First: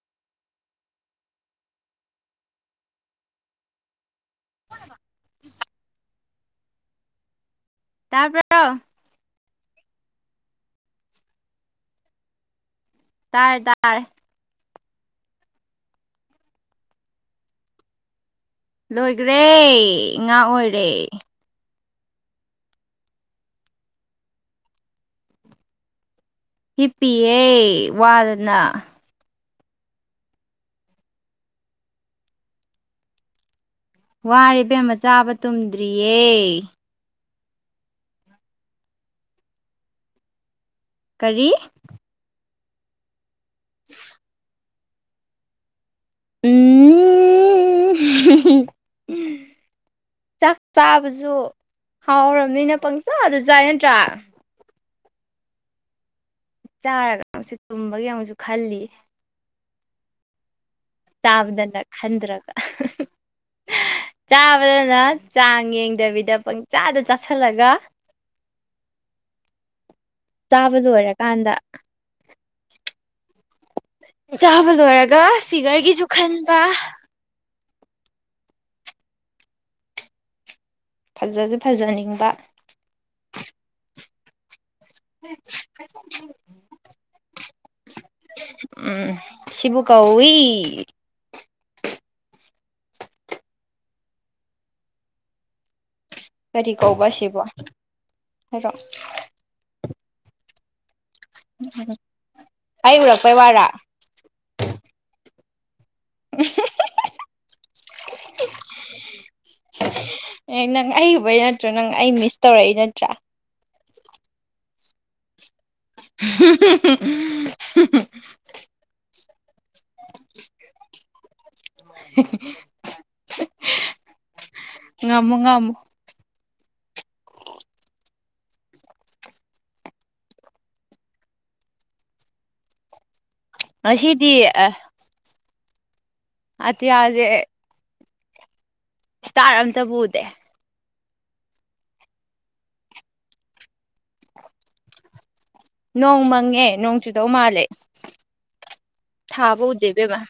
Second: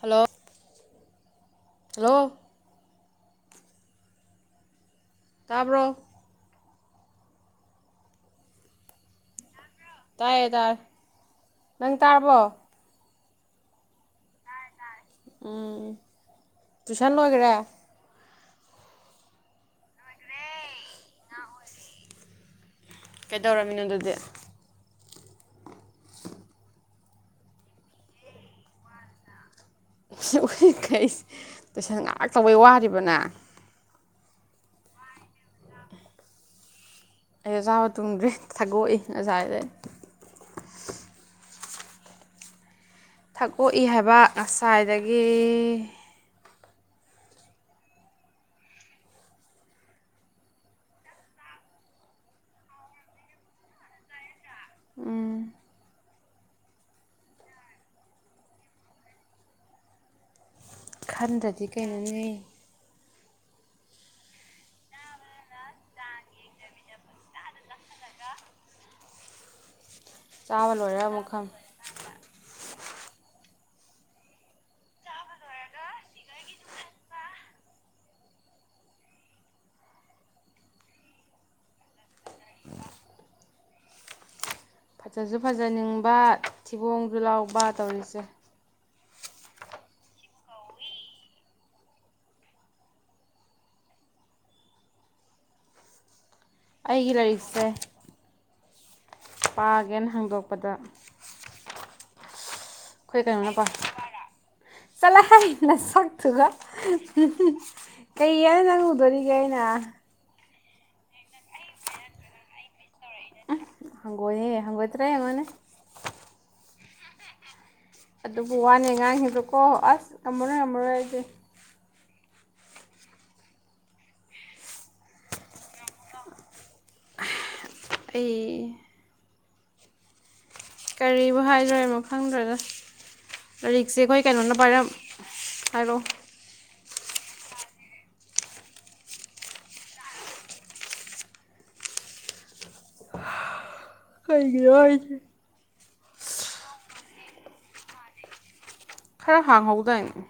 hello hello ꯍꯅꯃ ꯇꯥꯄ ꯇꯄ ꯇꯥꯏꯌꯦ ꯇꯥꯏ ꯅꯪ ꯇꯥꯔꯕꯣ ꯇꯔ ꯇꯔ ꯎꯝ ꯇꯨꯏꯁꯟ ꯂꯣꯏꯈꯔꯦ ꯂꯣꯏꯈ꯭ꯔꯦ ꯉꯥ ꯑꯣꯏꯔꯦ ꯀꯩꯗꯧꯔꯝꯃꯤꯅꯣ ꯑꯗꯨꯗꯤ ꯇꯄꯤꯦ ꯋꯥꯗꯅ ꯈꯩ ꯇꯨꯏꯁꯟ ꯉꯥꯏꯍꯥꯛꯇꯧꯕꯩ ꯋꯥꯔꯤꯕꯅ ꯋꯥꯔꯤꯕꯦꯝꯃ ꯆꯥꯕ ꯇꯨꯝꯗ꯭ꯔꯤꯌꯦ ꯑꯩ ꯑꯆꯥꯥꯕ ꯇꯣꯡꯗ꯭ꯔꯦ ꯊꯥꯗꯣꯛꯏ ꯑꯖꯥꯗ ꯑꯩ ꯀꯔꯤ ꯊꯥꯀꯣꯛꯏ ꯍꯥꯏꯕ ꯑꯁ ꯁꯥꯏꯗꯒꯤ ꯎꯝ ꯆꯥꯛ ꯆꯥꯕꯁꯨ ꯍꯥꯎꯔꯕꯅꯤꯅ ꯄꯪꯆꯥꯥꯗ ꯆꯥꯏ ꯅꯠꯇ꯭ꯔꯥ ꯎꯝ ꯆꯥꯔꯒ ꯑꯃꯨꯛꯁꯨ ꯇꯨꯝꯕꯒꯤ ꯑꯃꯨꯛꯁꯨ ꯈꯜꯂꯤ ꯈꯟꯗ꯭ꯔꯗꯤ ꯇꯕꯗꯅ ꯀꯩꯅꯣꯅꯦ ꯈꯟꯗ꯭ꯔꯒ ꯆꯥꯕꯗꯅ ꯆꯥꯡ ꯌꯦꯡꯗꯕꯤꯗ ꯄꯪꯆꯥꯥꯗ ꯆꯥꯥꯁꯜꯂꯒ ꯆꯥꯕ ꯆꯥꯕꯗ ꯂꯣꯏꯔ ꯑꯃꯨꯛ ꯈꯝ ꯑꯣꯏꯔꯀꯥꯟꯗ ꯆꯥꯕ ꯂꯣꯏꯔꯒ ꯐꯤꯒꯔꯒꯤꯁꯨ ꯈꯟꯕ ꯐꯖꯁꯦ ꯐꯖꯅꯤꯡꯕ [unintelligible] ꯐꯖꯁꯨ ꯐꯖꯅꯤꯡꯕ ꯊꯤꯕꯣꯡꯁꯨ ꯂꯥꯎꯕ ꯇꯧꯔꯤꯁꯦ ꯎꯝ ꯁꯤꯕ ꯀꯧꯏꯤ ꯀꯔꯤ ꯀꯣꯕ ꯑꯩꯒꯤ ꯁꯤꯕ ꯂꯥꯏꯔꯤꯛꯁꯦ ꯍꯥꯏꯔꯣ ꯄꯥꯒꯦꯅ ꯍꯥꯡꯗꯣꯛꯄꯗ ꯎꯝ ꯈꯣꯏ ꯀꯩꯅꯣꯅ ꯄ ꯆꯂ ꯍꯥꯏ ꯅ ꯁꯛꯇꯨꯒ ꯀꯩ ꯍꯥꯏ ꯆꯪꯉꯨꯗꯣꯔꯤꯒꯦ ꯑꯩꯅ ꯑꯦ ꯅꯪ ꯑꯩ ꯎꯕꯩ ꯅꯠꯇ꯭ꯔꯣ ꯅꯪ ꯑꯩ ꯃꯤꯁ ꯇꯧꯔꯛꯏ ꯅꯠꯇ꯭ꯔꯥ ꯍꯪꯒꯣꯏꯅꯦꯍꯦ ꯍꯪꯒꯣꯏꯇ꯭ꯔꯥ ꯌꯦꯡꯉꯣꯅꯦ [unintelligible] ꯑꯗꯨꯕꯨ ꯋꯥꯅꯤ ꯑꯉꯥꯡꯁꯤꯡꯗ ꯍꯣꯏ ꯍꯣ ꯑꯁ ꯉꯝꯃꯔꯣꯏ ꯉꯝꯃꯔꯣꯏ ꯑꯩꯁꯦ ꯉꯃ ꯉꯃ ꯇꯦ ꯀꯔꯤꯕꯨ ꯍꯥꯏꯗꯣꯣꯏꯅꯣ ꯈꯪꯗ꯭ꯔꯒ ꯂꯥꯏꯔꯤꯛꯁꯦ ꯑꯩꯈꯣꯏ ꯉꯁꯤꯗꯤ ꯀꯩꯅꯣꯅ ꯄꯥꯏꯔꯝ ꯑꯣ ꯑꯗꯤ ꯍꯥꯏꯗꯦ ꯇꯥꯔ ꯑꯝꯇ ꯄꯨꯗꯦ ꯀꯩꯒ ꯍꯥꯏ ꯅꯣꯡ ꯃꯪꯉꯦ ꯅꯣꯡ ꯆꯨꯗꯧ ꯃꯥꯜꯂꯦ ꯈꯔ ꯊꯥꯕꯧꯗꯕ ꯍꯥꯡꯍꯧꯗꯥꯏꯅꯦ ꯃꯥ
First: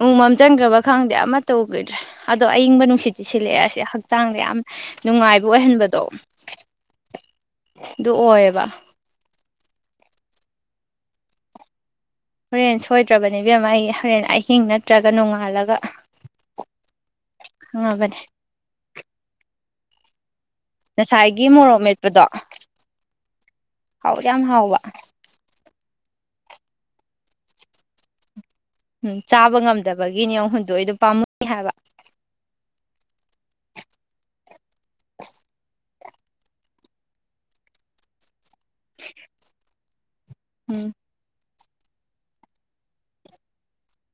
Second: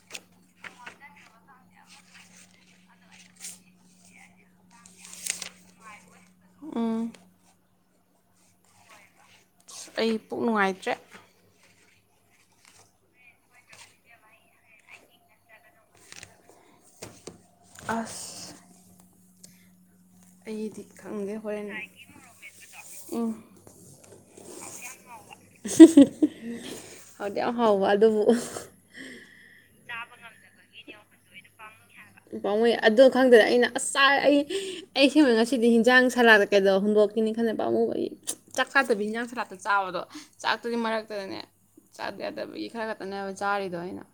ꯎꯅꯨꯡꯃꯝ ꯆꯟꯈ꯭ꯔꯕ ꯈꯪꯗꯦ ꯑꯃ ꯇꯧꯈꯤꯗ꯭ꯔꯦ ꯑꯗꯣ ꯑꯏꯪꯕ ꯅꯨꯡꯁꯤꯠꯇꯤ ꯁꯤꯜꯂꯛꯑꯦꯁꯦ ꯍꯛꯆꯥꯡꯗ ꯌꯥꯝ ꯅꯨꯡꯉꯥꯏꯕ ꯑꯣꯏꯍꯟꯕꯗꯣ ꯎꯝ ꯑꯗꯨ ꯑꯣꯏꯌꯦꯕ ꯑꯁ ꯑꯩ ꯄꯨꯛ ꯅꯨꯡꯉꯥꯏꯇ꯭ꯔꯦ ꯍꯣꯔꯦꯟ ꯁꯣꯏꯗ꯭ꯔꯕꯅꯦꯕꯦꯝ ꯑꯩ ꯍꯣꯔꯦꯟ ꯑꯍꯤꯡ ꯅꯠꯇ꯭ꯔꯒ ꯅꯣꯡꯉꯥꯜꯂꯒ ꯑꯕꯅꯦ ꯑꯁ ꯑꯩꯗꯤ ꯈꯪꯗꯦ ꯉꯁꯥꯏꯒꯤ ꯍꯣꯔꯦꯟ ꯃꯣꯔꯣꯛ ꯃꯦꯠꯄꯗꯣ ꯎꯝ ꯍꯥꯎ ꯌꯥꯝ ꯍꯥꯎꯕ ꯍꯥꯎꯗꯤ ꯌꯥꯝ ꯍꯥꯎꯕ ꯑꯗꯨꯕꯨ ꯎꯝ ꯆꯥꯕ ꯉꯝ ꯐꯗꯕꯒꯤꯅꯦꯅꯤꯨ ꯍꯨꯟꯗꯣꯛ ꯑꯩꯗꯣ ꯄꯥꯝꯃꯨꯏ ꯍꯥꯏꯕ ꯑꯗꯨ ꯈꯪꯗꯅ ꯑꯩꯅ ꯑ ꯑꯩ ꯑꯩꯁꯤꯃꯛ ꯉꯁꯤꯗꯤ ꯍꯤꯟꯖꯥꯡ ꯁꯔꯥꯛꯇ ꯀꯩꯗꯧ ꯍꯨꯟꯗꯣꯛꯀꯅꯤ ꯈꯜꯂꯕ ꯄꯥꯃꯨꯕ ꯑꯩ ꯆꯥꯛ ꯆꯥꯗꯕꯤ ꯍꯤꯟꯖꯥꯡ ꯁꯔꯥꯛꯇ ꯆꯥꯎꯕꯗꯣ ꯆꯥꯛꯇꯨꯒꯤ ꯎꯝ ꯃꯔꯛꯇꯗꯅꯦ ꯆꯥꯗ ꯌꯥꯗꯕꯒꯤ ꯈꯔ ꯈꯛꯇꯅꯦꯕ ꯆꯥꯔꯤꯗꯣ ꯑꯩꯅ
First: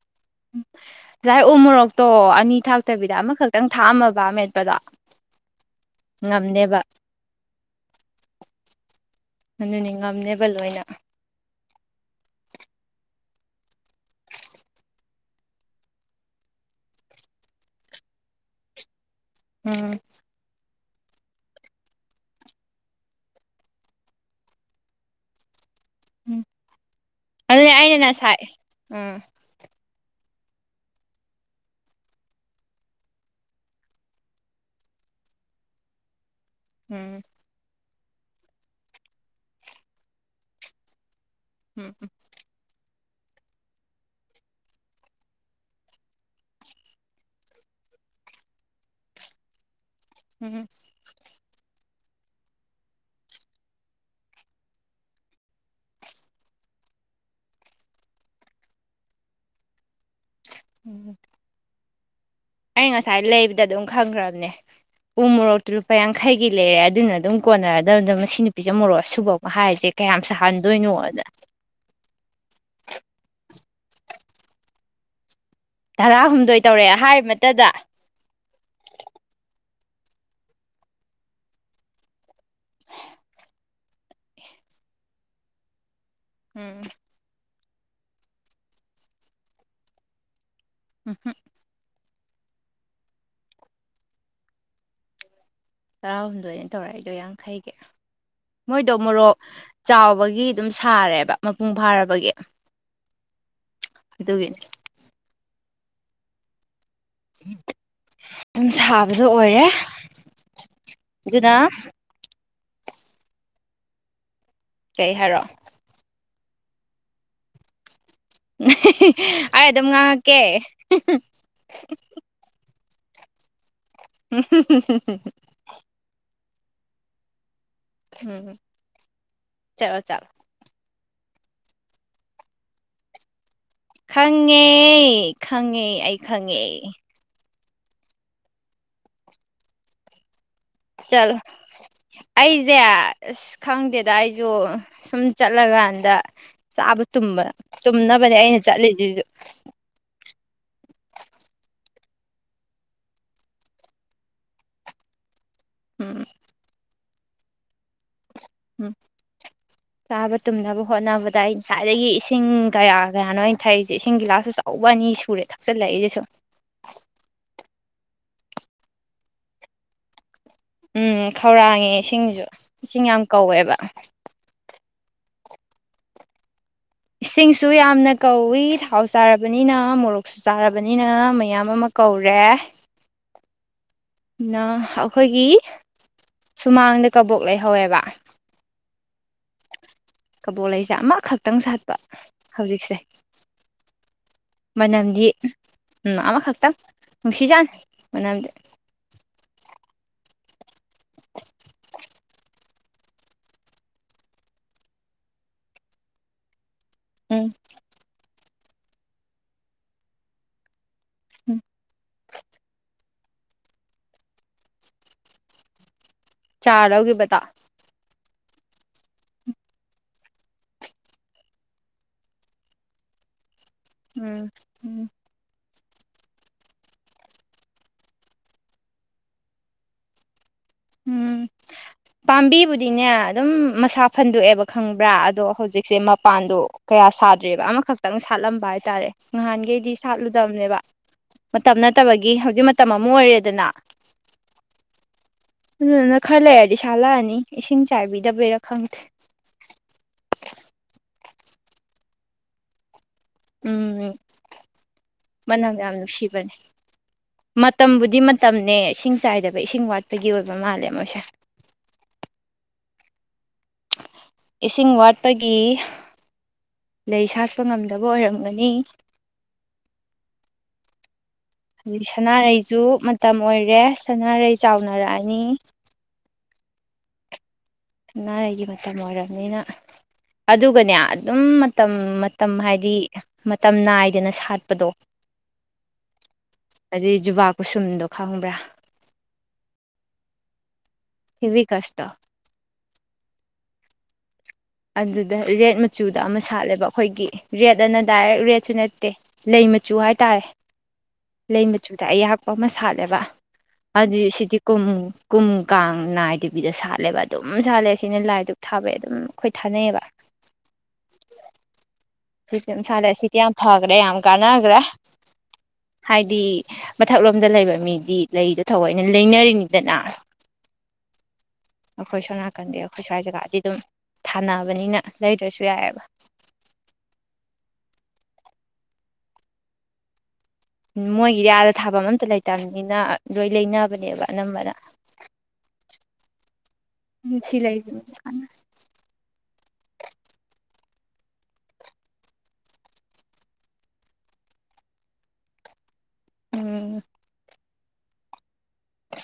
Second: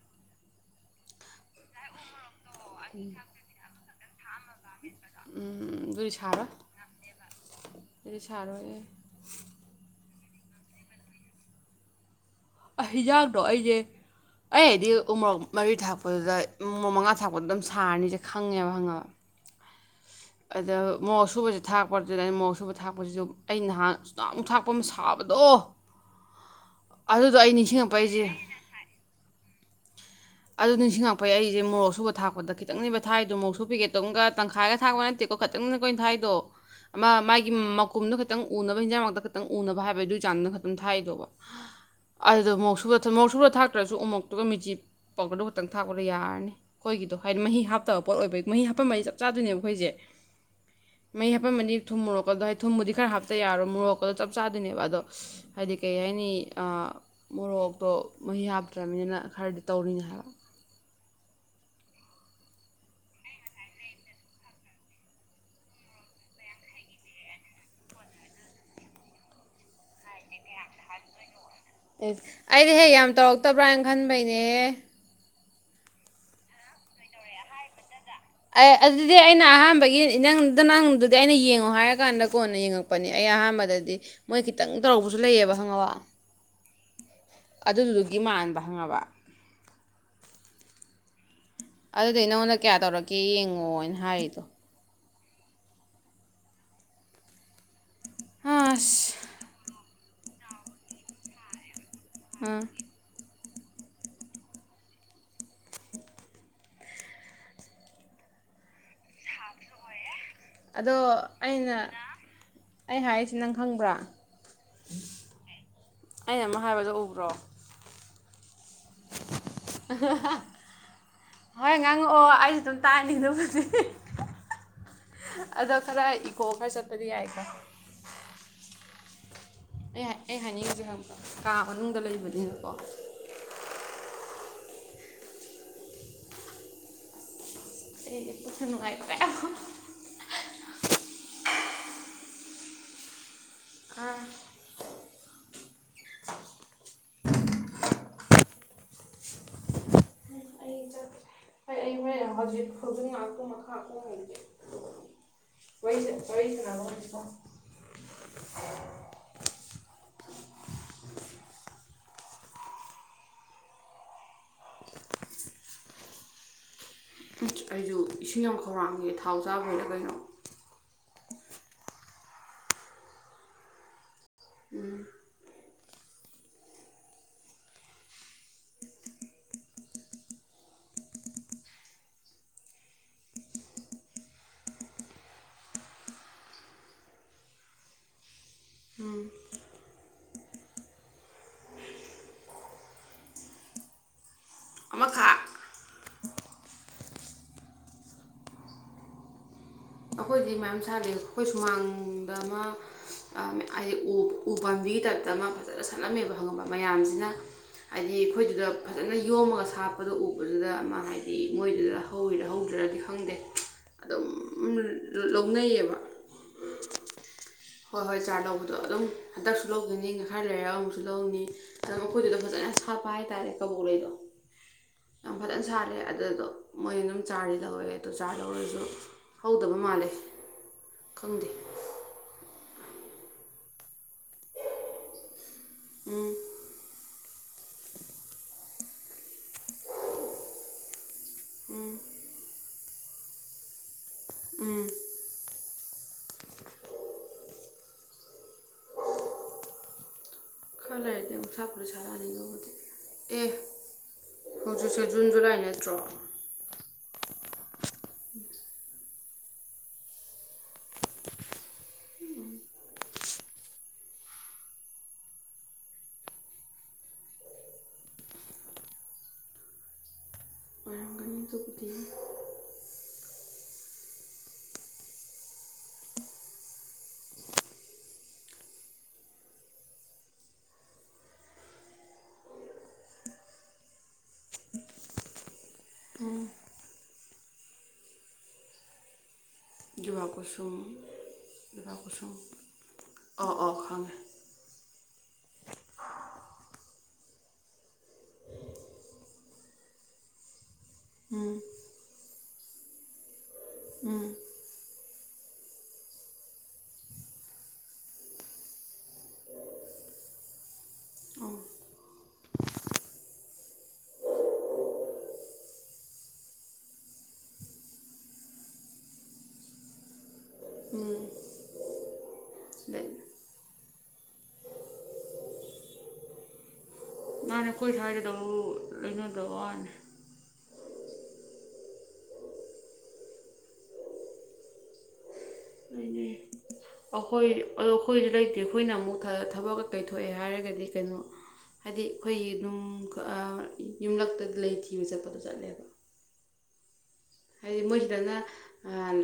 ꯌꯥꯥꯏ ꯎꯃꯣꯔꯛꯛꯇꯣ ꯑꯅꯤ ꯊꯥꯛꯇꯕꯤꯗ ꯑꯃꯈꯛꯇꯪ ꯊꯥꯝꯃ ꯕꯕꯥꯝ ꯎꯝ ꯗꯨꯔꯤ ꯁꯥꯔꯣ ꯗꯔꯤ ꯁꯥꯔꯣ ꯑꯦ ꯑꯗꯨꯅꯤ ꯉꯝꯅꯦꯕ ꯂꯣꯏꯅ ꯑ ꯍꯤꯖꯥꯛꯇꯣ ꯑꯩꯁꯦ ꯑꯩ ꯍꯥꯏꯗꯤ ꯎꯣꯔꯣꯛ ꯃꯔꯤ ꯊꯥꯛꯄꯗꯨꯗ ꯃꯛ ꯃꯉꯥ ꯊꯥꯛꯄꯗꯨꯗ ꯑꯗꯨꯝ ꯁꯥꯔꯅꯤꯁꯦ ꯈꯪꯉꯦꯕ ꯍꯪꯉꯕ ꯎꯝ ꯑꯗ ꯃꯣꯔꯣꯛꯁꯨꯨꯕꯕꯁꯤ ꯊꯥꯛꯄ ꯑꯗꯨꯗ ꯑꯩꯅ ꯃꯣꯔꯣꯛꯁꯨꯨꯕ ꯊꯥꯛꯄꯁꯤꯁꯨ ꯑꯩ ꯅꯍꯥꯟ ꯁꯨ ꯑꯃꯨꯛ ꯊꯥꯛꯄ ꯑꯃ ꯁꯥꯕꯗꯣ ꯎꯝ ꯑꯗꯨꯗꯣ ꯑꯩ ꯑꯗꯨꯅꯦ ꯅꯤꯡꯁꯤꯡꯉꯛꯄ ꯑꯩꯅ ꯅ ꯑꯩꯁꯦ ꯁꯥꯏ ꯎꯝ ꯑꯗꯨ ꯅꯤꯡꯁꯤꯡꯉꯛꯄꯩ ꯑꯩꯁꯦ ꯃꯣꯔꯣꯛ ꯁꯨꯕ ꯊꯥꯛꯄꯗ ꯈꯤꯇꯪꯅꯦꯕ ꯊꯥꯏꯗꯣ ꯃꯣꯔꯣꯛꯁꯨ ꯄꯦꯀꯦꯠꯇꯣꯝꯒ ꯇꯪꯈꯥꯏꯒ ꯊꯥꯛꯄ ꯅꯠꯇꯦꯀꯣ ꯈꯤꯇꯪꯅꯤꯅ ꯀꯣꯏꯅ ꯊꯥꯏꯗꯣ ꯎꯝ ꯃꯥꯒꯤ ꯀꯨꯝꯗꯣ ꯈꯇꯪ ꯎꯅꯕ ꯍꯤꯟꯖꯥꯡꯃꯛꯇ ꯈꯈꯤꯛꯇꯪ ꯎꯅꯕ ꯍꯥꯏꯕꯗꯨ ꯑꯗꯨꯏ ꯆꯥꯟꯅ ꯈꯛꯇꯇ ꯊ ꯍꯥꯏꯗꯣꯕ ꯎꯝ ꯑꯗ ꯃꯧꯁꯨ ꯊꯟꯃꯣꯛ ꯁꯨꯔ ꯊꯥꯛꯇ꯭ꯔꯁꯨ ꯑꯃꯨꯣꯛꯇꯨꯒ ꯃꯤꯆꯞ ꯄꯥꯎꯗꯔꯗꯨ ꯈꯛꯇꯪ ꯊꯥꯛꯄꯗ ꯌꯥꯔꯅꯤ ꯑꯩꯈꯣꯏꯒꯤꯗꯣ ꯍꯥꯏꯗꯤ ꯃꯍꯤ ꯍꯥꯞꯇꯕ ꯄꯣꯠ ꯑꯣꯏꯕꯒꯤ ꯃꯍꯤ ꯍꯥꯞꯄ ꯃꯥ ꯆꯞ ꯆꯥꯗꯣꯏꯅꯦꯕ ꯑꯩꯈꯣꯏꯁꯦ ꯎꯝ ꯃꯩ ꯍꯥꯄ ꯃꯗꯤꯔ ꯊꯨꯝ ꯃꯣꯔꯛ ꯑꯗꯣ ꯍꯥꯏꯗꯤ ꯊꯨꯝꯕꯨꯗꯤ ꯈꯔ ꯍꯥꯞꯇ ꯌꯥꯔꯣꯏ ꯃꯣꯔꯣꯛꯀꯗꯣ ꯆꯞ ꯆꯥꯗꯣꯏꯅꯦꯕ ꯑꯗꯣ ꯍꯥꯏꯗꯤ ꯀꯩ ꯍꯥꯏꯅꯤ ꯃꯣꯔꯣꯛꯇꯣ ꯃꯍꯤ ꯍꯥꯞꯇ꯭ꯔꯅꯤꯅꯤꯅ ꯈꯔꯗꯤ ꯇꯧꯔꯤꯅꯤ ꯍꯥꯏꯕ ꯎꯝ ꯑꯩ ꯉꯁꯥꯏ ꯂꯩꯕꯗ ꯑꯗꯨꯝ ꯈꯪꯈ꯭ꯔꯕꯅꯦ ꯎ ꯃꯣꯔꯣꯛꯇꯨ ꯂꯨꯄꯥ ꯌꯥꯡꯈꯩꯒꯤ ꯂꯩꯔꯦ ꯑꯗꯨꯅ ꯑꯗꯨꯝ ꯀꯣꯟꯅꯔꯗꯕꯗ ꯃꯁꯤ ꯅꯨꯄꯤꯁꯦ ꯃꯣꯔꯣꯛ ꯁꯨꯕꯧꯅ ꯍꯥꯏꯔꯤꯁꯦ ꯀꯌꯥꯝ ꯁꯥꯍꯟꯗꯣꯏꯅꯣꯗ ꯑꯦꯁ ꯑꯩꯗꯤ ꯍꯦꯛ ꯌꯥꯝ ꯇꯧꯔꯛꯇꯕ꯭ꯔꯥ ꯍꯥꯏꯅ ꯈꯟꯕꯩꯅꯦꯍ ꯇꯔꯥꯍꯨꯝꯗꯣꯏ ꯇꯧꯔꯑꯦ ꯍꯥꯏꯔꯤꯕꯃꯇꯗ ꯑꯦ ꯑꯗꯨꯗꯤ ꯑꯩꯅ ꯑꯍꯥꯟꯕꯒꯤ ꯅꯪꯗ ꯅꯪꯗꯨꯗꯤ ꯑꯩꯅ ꯌꯦꯡꯉꯣ ꯍꯥꯏꯔꯀꯥꯟꯗ ꯀꯣꯟꯅ ꯌꯦꯡꯉꯛꯄꯅꯦ ꯑꯩ ꯑꯍꯥꯟꯕꯗꯗꯤ ꯃꯣꯏ ꯈꯤꯇꯪ ꯇꯧꯔꯧꯕꯁꯨ ꯂꯩꯌꯦꯕ ꯈꯪꯉꯕ ꯎꯝ ꯑꯗꯨꯗꯨꯒꯤ ꯃꯥꯟꯕ ꯍꯪꯉꯕ ꯎꯝ ꯍꯝ ꯑꯗꯨꯗꯤ ꯅꯉꯣꯟꯗ ꯀꯌꯥ ꯇꯧꯔꯛꯀꯦ ꯌꯦꯡꯉꯣ ꯍꯥꯏꯅ ꯍꯥꯏꯔꯤꯗꯣ ꯇꯔꯥꯍꯨꯝꯗꯣꯏ ꯑꯩꯅ ꯇꯧꯔꯛꯏꯗꯣ ꯌꯥꯡꯈꯩꯒꯤ ꯃꯣꯏꯗꯣ ꯑꯁ ꯃꯣꯔꯣꯛ ꯆꯥꯎꯕꯒꯤ ꯑꯗꯨꯝ ꯁꯥꯔꯦꯕ ꯃꯄꯨꯡ ꯐꯥꯔꯕ ꯒꯤ ꯑꯥ ꯑꯗꯨꯒꯤ ꯑꯗꯨꯝ ꯁꯥꯕꯁꯨ ꯑꯣꯏꯔꯦ ꯑꯗꯣ ꯑꯗꯨꯅ ꯑꯩꯅ ꯑꯩ ꯍꯥꯏꯔꯤꯁꯤ ꯅꯪ ꯈꯪꯕ꯭ꯔꯥ ꯀꯩ ꯍꯥꯏꯔꯣ ꯑꯩꯅ ꯑꯃ ꯍꯥꯏꯕꯗꯣ ꯎꯕ꯭ꯔꯣ ꯑꯩ ꯑꯗꯨꯝ ꯉꯥꯡꯉꯛꯀꯦ ꯇꯥꯏꯅꯤꯡꯗꯁꯦ ꯎꯝ ꯑꯗꯣ ꯈꯗꯥ ꯍꯣ ꯈꯔꯥꯁꯠꯇꯗꯤ ꯌꯥ ꯀ ꯍꯝ ꯑꯩ ꯑꯩ ꯍꯥꯏꯅꯤꯡꯁꯦ ꯍꯪ ꯀꯥ ꯃꯅꯨꯡꯗ ꯂꯩꯕꯅꯤꯅꯀꯣ ꯈꯪꯉꯦ ꯈꯪꯉꯦ ꯑꯩ ꯈꯪꯉꯦ ꯁꯤꯅꯦꯕꯨꯁꯨ ꯅꯨꯡꯉꯥꯏꯕ꯭ꯔꯦꯣ ꯆꯂ ꯑꯩꯁꯦ ꯑꯁ ꯈꯪꯗꯦꯗ ꯑꯩꯁꯨ ꯁꯨꯝ ꯆꯠꯂꯀꯥꯟꯗ ꯆꯥꯕ ꯇꯕ ꯇꯨꯝꯅꯕ ꯃꯅꯤ ꯑꯩꯅ ꯆꯠꯂꯤꯗꯖ ꯍ ꯍꯧꯖꯤ ꯐꯨꯒꯨ ꯃꯈꯥ ꯑꯣꯏꯣꯏꯁ ꯎꯝ ꯑꯣꯏꯍꯤꯁꯨꯅꯥꯣ [unintelligible] ꯎꯝ ꯆꯥꯕ ꯇꯨꯝꯅꯕ ꯍꯣꯠꯅꯕꯗ ꯑꯩ ꯉꯁꯥꯏꯗꯒꯤ ꯏꯁꯤꯡ ꯀꯌꯥ ꯀꯌꯥꯅꯣ ꯑꯩꯅ ꯊꯛꯏꯁꯦ ꯏꯁꯤꯡꯒꯤ ꯒꯤꯂꯥꯁꯁꯨ ꯀ ꯋꯥꯅꯤ ꯁꯨꯔꯦ ꯊꯛꯆꯜꯂꯏꯁꯦꯁꯨ ꯑꯩꯁꯨ ꯏꯁꯤꯡ ꯌꯥꯝ ꯈꯧꯔꯥꯡꯒꯦ ꯊꯥꯎ ꯆꯥꯕꯗ ꯀꯩꯅꯣ ꯎꯝ ꯈꯧꯔꯥꯡꯉꯦ ꯏꯁꯤꯡꯁꯨ ꯏꯁꯤꯡ ꯌꯥꯝ ꯀꯧꯋꯦꯕ ꯎꯝ ꯏꯁꯤꯡꯁꯨ ꯌꯥꯝꯅ ꯀꯧꯏꯤ ꯊꯥꯎ ꯆꯥꯔꯕꯅꯤꯅ ꯃꯣꯔꯣꯛꯁꯨ ꯆꯥꯔꯕꯅꯤꯅ ꯃꯌꯥꯝ ꯑꯃ ꯀꯧꯔꯦ ꯑꯩꯈꯣꯏꯒꯤ ꯁꯨꯃꯥꯡꯗ ꯀꯕꯣꯛ ꯂꯩꯍꯧꯋꯦꯕ ꯎꯝ ꯀꯕꯣꯜ ꯂꯩꯁꯦ ꯑꯃꯈꯛꯇꯪ ꯁꯥꯠꯄ ꯍꯧꯖꯤꯛꯁꯦ ꯃꯅꯝꯗꯤ ꯑꯃꯈꯛ ꯎꯝ ꯑꯃꯈꯛꯇꯪ ꯅꯨꯡꯁꯤꯖꯥꯅ ꯃꯅꯝꯗꯤ ꯑꯟꯏꯟꯇꯦꯜꯂꯤꯖꯦꯕꯜ ꯀꯥꯏꯗꯩ ꯈꯣꯏ ꯁꯨꯃꯥꯡ ꯗ ꯑꯃ ꯑꯝ ꯍꯥꯏꯗꯤ ꯎ ꯎ ꯄꯥꯝꯕꯤꯒꯤ ꯇꯥꯏꯞꯇ ꯑꯃ ꯐꯖꯅ ꯁꯠꯂꯝꯝꯃꯦꯕ ꯈꯪꯉꯕ ꯃꯌꯥꯝꯁꯤꯅ ꯎꯝ ꯍꯥꯏꯗꯤ ꯑꯩꯈꯣꯏꯗꯨꯗ ꯐꯖꯅ ꯌꯣꯝꯃꯒ ꯁꯥꯞꯄꯗꯣ ꯎꯕꯗꯨꯗ ꯑꯃ ꯍꯥꯏꯗꯤ ꯎꯝ ꯃꯣꯏꯗꯨꯗ ꯍꯧꯔꯤꯔꯥ ꯍꯧꯗ꯭ꯔꯤꯔꯥꯗꯤ ꯈꯪꯗꯦ ꯑꯗꯨꯝ ꯂ ꯂꯧꯅꯩꯌꯦꯕ ꯆꯥꯔ ꯂꯧꯒꯤꯕꯗꯣ ꯍꯣꯏ ꯍꯣꯏ ꯆꯥꯔ ꯂꯧꯕꯗꯣ ꯑꯗꯨꯝ ꯍꯟꯗꯛꯁꯨ ꯂꯧꯒꯅꯤ ꯈꯔ ꯂꯩꯔꯒ ꯑꯃꯨꯛꯁꯨ ꯂꯧꯅꯤ ꯑꯗꯣ ꯃꯈꯣꯏꯗꯨꯗ ꯐꯖꯅ ꯁꯥꯠꯄ ꯍꯥꯏꯇꯥꯔꯦ ꯀꯕꯣꯛ ꯂꯩꯩꯗꯣ ꯎꯝ ꯎꯝ ꯌꯥꯝ ꯐꯖꯅ ꯁꯥꯠꯂꯦ ꯑꯗꯨꯗꯣ ꯃꯣꯏ ꯑꯗꯨꯝ ꯆꯥꯔꯗꯤ ꯂꯧꯋꯦ ꯑꯗꯣ ꯆꯥꯔ ꯂꯧꯔꯁꯨ ꯍꯧꯗꯕ ꯃꯥꯜꯂꯦ ꯎꯝ ꯈꯪꯗꯦ ꯄꯥꯝꯕꯤꯕꯨꯗ ꯗꯤꯅꯦ ꯑꯗꯨꯝ ꯃꯁꯥ ꯐꯟꯗꯣꯛꯑꯦꯕ ꯈꯪꯕ꯭ꯔꯥ ꯑꯗꯣ ꯍꯧ ꯍꯧꯖꯤꯛꯁꯦ ꯃꯄꯥꯟꯗꯣ ꯀꯌꯥ ꯁ ꯁꯥꯗ꯭ꯔꯦꯕ ꯑꯃꯈꯛꯇꯪ ꯁꯥꯠꯂꯝꯕ ꯍꯥꯏꯇꯥꯔꯦ ꯅꯍꯥꯟꯒꯩꯗꯤ ꯁꯥꯠꯂꯨꯗꯝꯅꯦꯕ ꯃꯇꯝ ꯅꯠꯇꯕꯒꯤ ꯍꯧꯖꯤꯛ ꯃ ꯃꯇꯝꯝ ꯑꯃ ꯑꯣꯏꯔꯦꯗꯅ ꯎꯝ ꯑꯗꯨꯗꯨꯅ ꯈꯔ ꯂꯩꯔꯗꯤ ꯁꯥꯠꯂꯛꯑꯅꯤ ꯏꯁꯤꯡ ꯆꯥꯏꯕꯤꯗꯕꯩꯔꯥ ꯈꯪꯗꯦ ꯈꯔ ꯂꯩꯔꯗꯤ ꯑꯃꯨꯛ ꯁꯥꯠꯄꯨꯗꯤ ꯁꯥꯠꯂꯛꯑꯅꯤ ꯎꯝ ꯎꯝ ꯖꯨꯟ ꯖꯨꯂꯥꯏ ꯃꯅꯝ ꯌꯥꯝ ꯅꯠꯇ꯭ꯔꯣ ꯅꯨꯡꯁꯤꯕꯅꯦ ꯃꯠ ꯇꯝꯕꯨꯗꯤ ꯃꯇꯝꯅꯦ ꯏꯁꯤꯡ ꯆꯥꯏꯗꯕ ꯏꯁꯤꯡ ꯋꯥꯠꯄꯒꯤ ꯑꯣꯏꯕ ꯃꯥꯜꯂꯦ ꯃꯣꯏꯁꯦ ꯏꯁꯤꯡ ꯋꯥꯠꯄꯒꯤ ꯂꯩ ꯁꯥꯠꯄ ꯉꯝꯗꯕ ꯑꯣꯏꯔꯝꯒꯅꯤ ꯑꯣꯏꯔꯝꯒꯅꯤ ꯑꯗꯨꯕꯨꯗꯤ ꯍꯥꯏꯗꯤ ꯁꯅꯥꯔꯩꯁꯨ ꯃꯇꯝ ꯑꯣꯏꯔꯦ ꯁꯅꯥꯔꯩ ꯆꯥꯎꯅꯔꯛꯑꯅꯤ ꯁꯅꯥꯔꯩꯒꯤ ꯃꯇꯝ ꯑꯣꯏꯔꯕꯅꯤꯅ ꯑꯗꯨꯒꯅꯦ ꯑꯗꯨꯝ ꯃꯇꯝ ꯃꯇꯝ ꯍꯥꯏꯗꯤ ꯃꯇꯝ ꯅꯥꯏꯗꯅ ꯁꯥꯠꯄꯗꯣ ꯑꯗꯨꯏ ꯖꯨꯕꯥ ꯀꯨꯁꯨꯝꯗꯣ ꯈꯪꯕ꯭ꯔꯥ ꯖꯨꯕꯥ ꯀꯨꯁꯨꯝ ꯍꯤꯚꯤ ꯀꯁꯇꯇꯣ ꯑꯣ ꯑꯣ ꯈꯪꯉꯦ ꯑꯗꯨꯗ ꯔꯦꯠ ꯃꯆꯨꯗ ꯑꯃ ꯁꯥꯠꯂꯦꯕ ꯑꯩꯈꯣꯏꯒꯤ ꯔꯦꯠ ꯑꯅ ꯗꯥꯏꯔꯦꯛ ꯔꯦꯠꯁꯨ ꯅꯠꯇꯦ ꯂꯩ ꯃꯆꯨ ꯍꯥꯏꯇꯥꯔꯦ ꯂꯩ ꯃꯆꯨꯗ ꯑꯌꯥꯛꯄ ꯑꯃ ꯁꯥꯠꯂꯦꯕ ꯑꯗꯨ ꯁꯤꯗꯤ ꯀꯨꯝ ꯀꯨꯝ ꯀꯥꯡ ꯅꯥꯏꯗꯕꯤꯗ ꯁꯥꯠꯂꯦꯕ ꯑꯗꯨꯝ ꯁꯥꯠꯂꯦ ꯁꯤꯅ ꯂꯥꯏꯗꯨꯛ ꯊꯥꯕꯩ ꯑꯗꯨꯝ ꯑꯩꯈꯣꯏ ꯊꯥꯅꯩꯌꯦꯕ ꯑꯟꯏꯟꯇꯦꯜꯂꯤꯖꯦꯕꯜ ꯑꯁꯤꯗꯤ ꯌꯥꯝ ꯐꯈ꯭ꯔꯦ ꯌꯥꯝ ꯀꯥꯟꯅꯈ꯭ꯔꯦ ꯍꯥꯏꯗꯤ ꯃꯊꯛꯂꯣꯝꯗ ꯂꯩꯕ ꯃꯤꯗꯤ ꯂꯩꯗꯣ ꯊꯑꯣꯏꯅ ꯂꯩꯅꯔꯤꯅꯤꯗꯅ ꯑꯩꯈꯣꯏ ꯁꯣꯝ ꯅꯥꯀꯟꯗꯤ ꯑꯩꯈꯣꯏ ꯂꯩ ꯁ꯭ꯋꯥꯏ ꯖꯒꯥꯗꯤ ꯑꯗꯨꯝ ꯊꯥꯅꯕꯅꯤꯅ ꯂꯩꯗ꯭ꯔꯁꯨ ꯌꯥꯏꯌꯦꯕ ꯃꯥꯅꯦ ꯀꯣꯏ ꯁꯋꯥꯏꯒꯗꯕꯨ ꯂꯩꯅꯕꯩ ꯋꯥꯅꯦ ꯃꯣꯏꯒꯤꯗꯤ ꯑꯥꯗ ꯊꯥꯕꯝ ꯑꯝꯇ ꯂꯩꯇꯕꯅꯤꯅ ꯂꯣꯏ ꯂꯩꯅꯕꯅꯦꯕ ꯑꯅꯝꯕꯅ ꯂꯩꯅꯩ ꯑꯩꯈꯣꯏ ꯁꯤ ꯑꯗꯨ ꯂꯩ ꯑꯩꯈꯣꯏꯁꯨ ꯂꯩꯇꯦ ꯑꯩꯈꯣꯏꯅ ꯑꯃꯨꯛ ꯊ ꯀꯩꯊꯣꯛꯑꯦ ꯍꯥꯏꯔꯒꯗꯤ ꯀꯩꯅꯣ ꯍꯥꯏꯗꯤ ꯑꯩꯈꯣꯏꯒꯤ ꯅꯨꯡ ꯈ ꯑ ꯌꯨꯝꯂꯛꯇ ꯂꯩ ꯊꯤꯕ ꯆꯠꯄꯗꯣ ꯆꯠꯂꯦꯕ ꯎꯝ ꯍꯥꯏꯗꯤ ꯃꯣꯏꯗꯅ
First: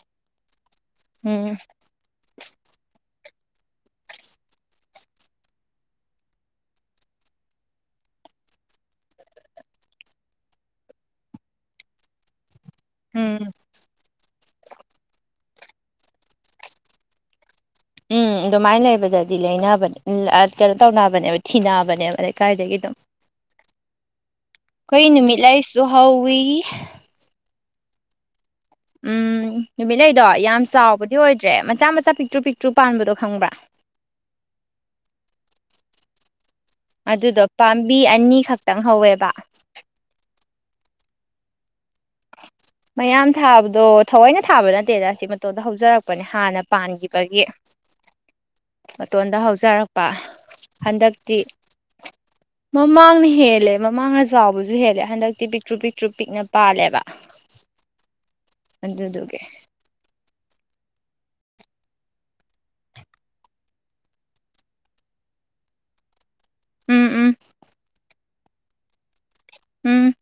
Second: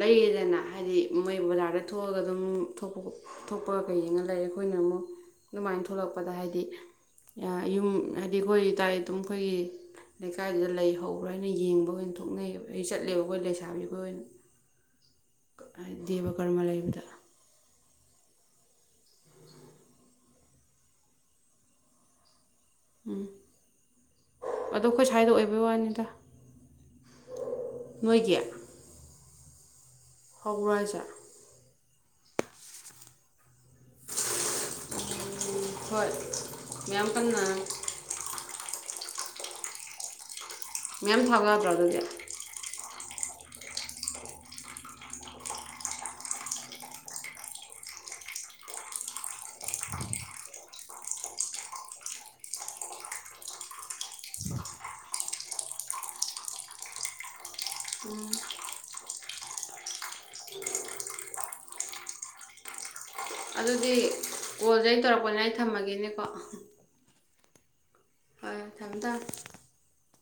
ꯂꯩꯌꯦꯗꯅ ꯍꯥꯏꯗꯤ ꯃꯣꯏ ꯎꯝ ꯕꯖꯥꯔꯗ ꯊꯣꯛꯑꯒ ꯑꯗꯨꯝ ꯊꯣꯛꯄ ꯈꯣꯠꯄ ꯊꯣꯛꯄꯒ ꯀꯩ ꯌꯦꯡꯉꯥ ꯂꯩ ꯑꯩꯈꯣꯏꯅ ꯑꯃꯨꯛ ꯑꯗꯨꯃꯥꯏꯅ ꯊꯣꯛꯂꯛꯄꯗ ꯍꯥꯏꯗꯤ ꯌꯨꯝ ꯍꯥꯏꯗꯤ ꯑꯩꯈꯣꯏꯇꯥꯔ ꯑꯗꯨꯝ ꯑꯩꯈꯣꯏꯒꯤ ꯂꯩꯀꯥꯏꯗꯨꯗ ꯂꯩꯍꯧꯕ꯭ꯔꯥ ꯍꯥꯏꯅ ꯌꯦꯡꯕ ꯑꯣꯏꯅ ꯊꯣꯛꯅꯩꯑꯦꯕ ꯑ ꯆꯠꯂꯦꯕ ꯎꯝ ꯑꯩꯈꯣꯏ ꯂꯩꯁꯥꯕꯤ ꯑꯩꯈꯣꯏ ꯑꯣꯏꯅ ꯗꯦꯕ ꯀꯔꯃ ꯂꯩꯕꯗ ꯎꯝ ꯑꯗꯨꯃꯥꯏꯅ ꯂꯩꯕꯗꯗꯤ ꯂꯩꯅꯕꯅꯦ ꯀꯩꯅꯣ ꯇꯧꯅꯕꯅꯦꯕ ꯊꯤꯅꯕꯅꯦꯕ ꯀꯥꯏꯗꯒꯤꯅꯣ ꯑꯗꯣ ꯑꯩꯈꯣꯏ ꯀꯣꯏꯅ ꯁ꯭ꯋꯥꯏꯗ ꯑꯣꯏꯕꯩ ꯃꯤꯂꯥꯏꯁꯨꯨ ꯋꯥꯅꯤꯗ ꯍꯥꯎ ꯏ ꯃꯣꯏꯒꯤ ꯎꯝ ꯅꯨꯃꯤꯠꯂꯩꯗꯣ ꯌꯥꯝ ꯍꯥꯏꯁꯦ ꯆꯥꯎꯕꯗꯤ ꯑꯣꯏꯗ꯭ꯔꯦ ꯃꯆꯥ ꯃꯆꯥ ꯃꯆꯥ ꯄꯤꯛꯇ꯭ꯔꯨ ꯄꯤꯛꯇ꯭ꯔꯨ ꯄꯥꯟꯕꯗꯣ ꯈꯪꯕ꯭ꯔꯥ ꯍꯣꯏ ꯃꯌꯥꯝ ꯀꯟꯅ ꯑꯗꯨꯗꯣ ꯄꯥꯝꯕꯤ ꯑꯅꯤ ꯈꯛꯇꯪ ꯍꯧꯋꯦꯕ ꯇꯥꯛ ꯃꯦꯝ ꯊꯥꯒꯑꯕ꯭ꯔꯥ ꯑꯗꯨꯗꯤ ꯃꯌꯥꯝ ꯊꯥꯕꯗꯣ ꯊꯑꯣꯏꯅ ꯊꯥꯕ ꯅꯠꯇꯦꯗ ꯁꯤ ꯃꯇꯣꯗ ꯍꯧꯖꯔꯛꯄꯅꯦ ꯍꯥꯟꯅ ꯄꯥꯟꯈꯤꯕꯒꯤ ꯃꯇꯣꯟꯗ ꯍꯧꯖꯔꯛꯄ ꯍꯟꯗꯛꯇꯤ ꯃꯃꯥꯡꯅ ꯍꯦꯜꯂꯦ ꯃꯃꯥꯡꯅ ꯆꯥꯎꯕꯁꯨ ꯍꯦꯜꯂꯦ ꯍꯟꯗꯛꯇꯤ ꯄꯤꯛꯇ꯭ꯔꯨ ꯄꯤꯛꯇ꯭ꯔꯨ ꯄꯤꯛꯅ ꯄꯥꯜꯂꯦꯕ ꯃꯗꯗꯨꯦ ꯑꯗꯨꯗꯤ ꯀꯣꯜꯁꯦ ꯑꯩꯅ ꯇꯧꯔꯛꯄꯅ ꯑꯩ ꯊꯝꯃꯒꯦꯅꯦꯀꯣ ꯎꯝ ꯎꯝ ꯍꯣꯏ ꯊꯝꯃꯦ ꯊ ꯎꯝ